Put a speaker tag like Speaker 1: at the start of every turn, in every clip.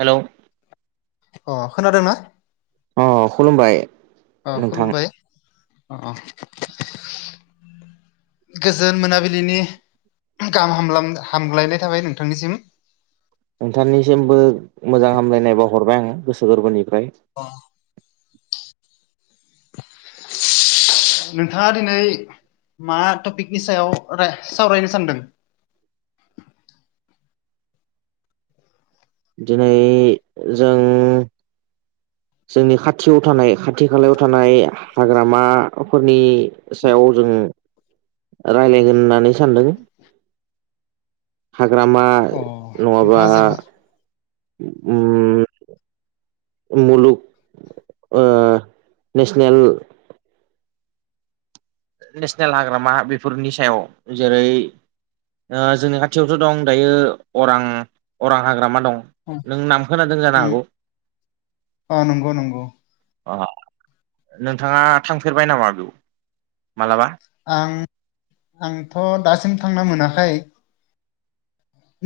Speaker 1: Hello
Speaker 2: अ खोनादोंना?
Speaker 1: अ खुलुमबाय
Speaker 2: अ
Speaker 1: नोंथां
Speaker 2: खुलुमबाय अ गोजोन मोनाबिलिनि गाहाम हाम हामग्लायनाय थाबाय नोंथांनिसिम।
Speaker 1: नोंथांनिसिमबो मोजां हामलायनाय बावहरबाय आं गोसो गोरबोनिफ्राय
Speaker 2: अ [inaudible] नोंथाङा दिनै मा टपिकनि सायाव रा सावरायनो सानदों?
Speaker 1: दिनै जों जोंनि खाथियाव थानाय खाथि खालायाव थानाय हाग्रामाफोरनि सायाव जों रायलायगोन होननानै सानदों हाग्रामा
Speaker 2: अ
Speaker 1: नङाबा
Speaker 2: नोंथाङा जो
Speaker 1: उम। मुलुग नेसनेल नेसनेल हाग्रामा बेफोरनि सायाव जेरै जोंनि खाथियावथ दं दायो अरां अरां हाग्रामा दं।
Speaker 2: उम
Speaker 1: नों नाम खोनादों जानो
Speaker 2: उम
Speaker 1: हागौ।
Speaker 2: अ नंगौ नंगौ
Speaker 1: अ नोंथाङा थांफेरबाय नामा बेयाव मालाबा
Speaker 2: आं आंथ दासिम थांना मोनाखै।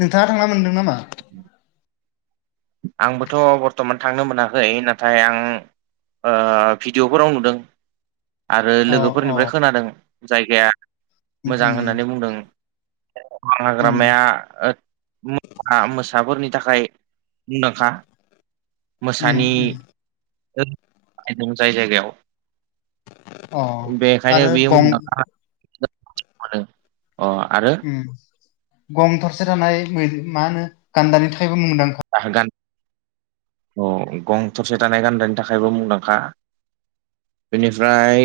Speaker 2: नोंथाङा थांना मोन्दों नामा?
Speaker 1: [inaudible] आंबोथ बर्थमान थांनो मोनाखै नाथाय आं भिडिअफोराव नुदों। आरो
Speaker 2: अ अ
Speaker 1: लोगोफोरनिफ्राय खोनादों जायगाया
Speaker 2: उम
Speaker 1: मोजां होननानै बुंदों। अरां
Speaker 2: उम
Speaker 1: हाग्रामाया मोसाफोरनि थाखाय मुंदांखा
Speaker 2: उम
Speaker 1: मोसानि
Speaker 2: उम
Speaker 1: दं जाय जायगायाव
Speaker 2: अ
Speaker 1: बेखायनो
Speaker 2: आरो
Speaker 1: बेयो
Speaker 2: गं
Speaker 1: मुंदांखा अ आरो
Speaker 2: ओम गं थरसे थानाय मा होनो गान्दानि थाखायबो मुंदांखा
Speaker 1: ज गान औ गं थरसे थानाय गान्दानि थाखायबो मुंदांखा बेनिफ्राय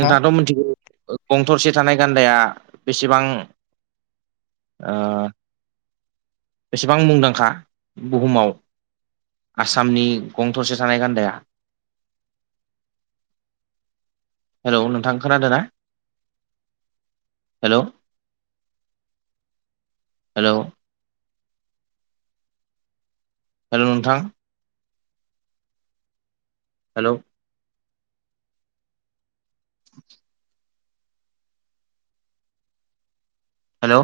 Speaker 1: नोंथाङाथ' मिथिगौ। गं थरसे थानाय गान्दाया बेसेबां ओ बेसेबां मुंदां खा बुहुमाव आसामनि गं थरसे थानाय गान्दाया
Speaker 2: ज [inaudible]
Speaker 1: हेल' नोंथां खोनादों ना? हेलौ। हेलौ। हेल' नोंथां। हेलौ। [inaudible] हेलौ।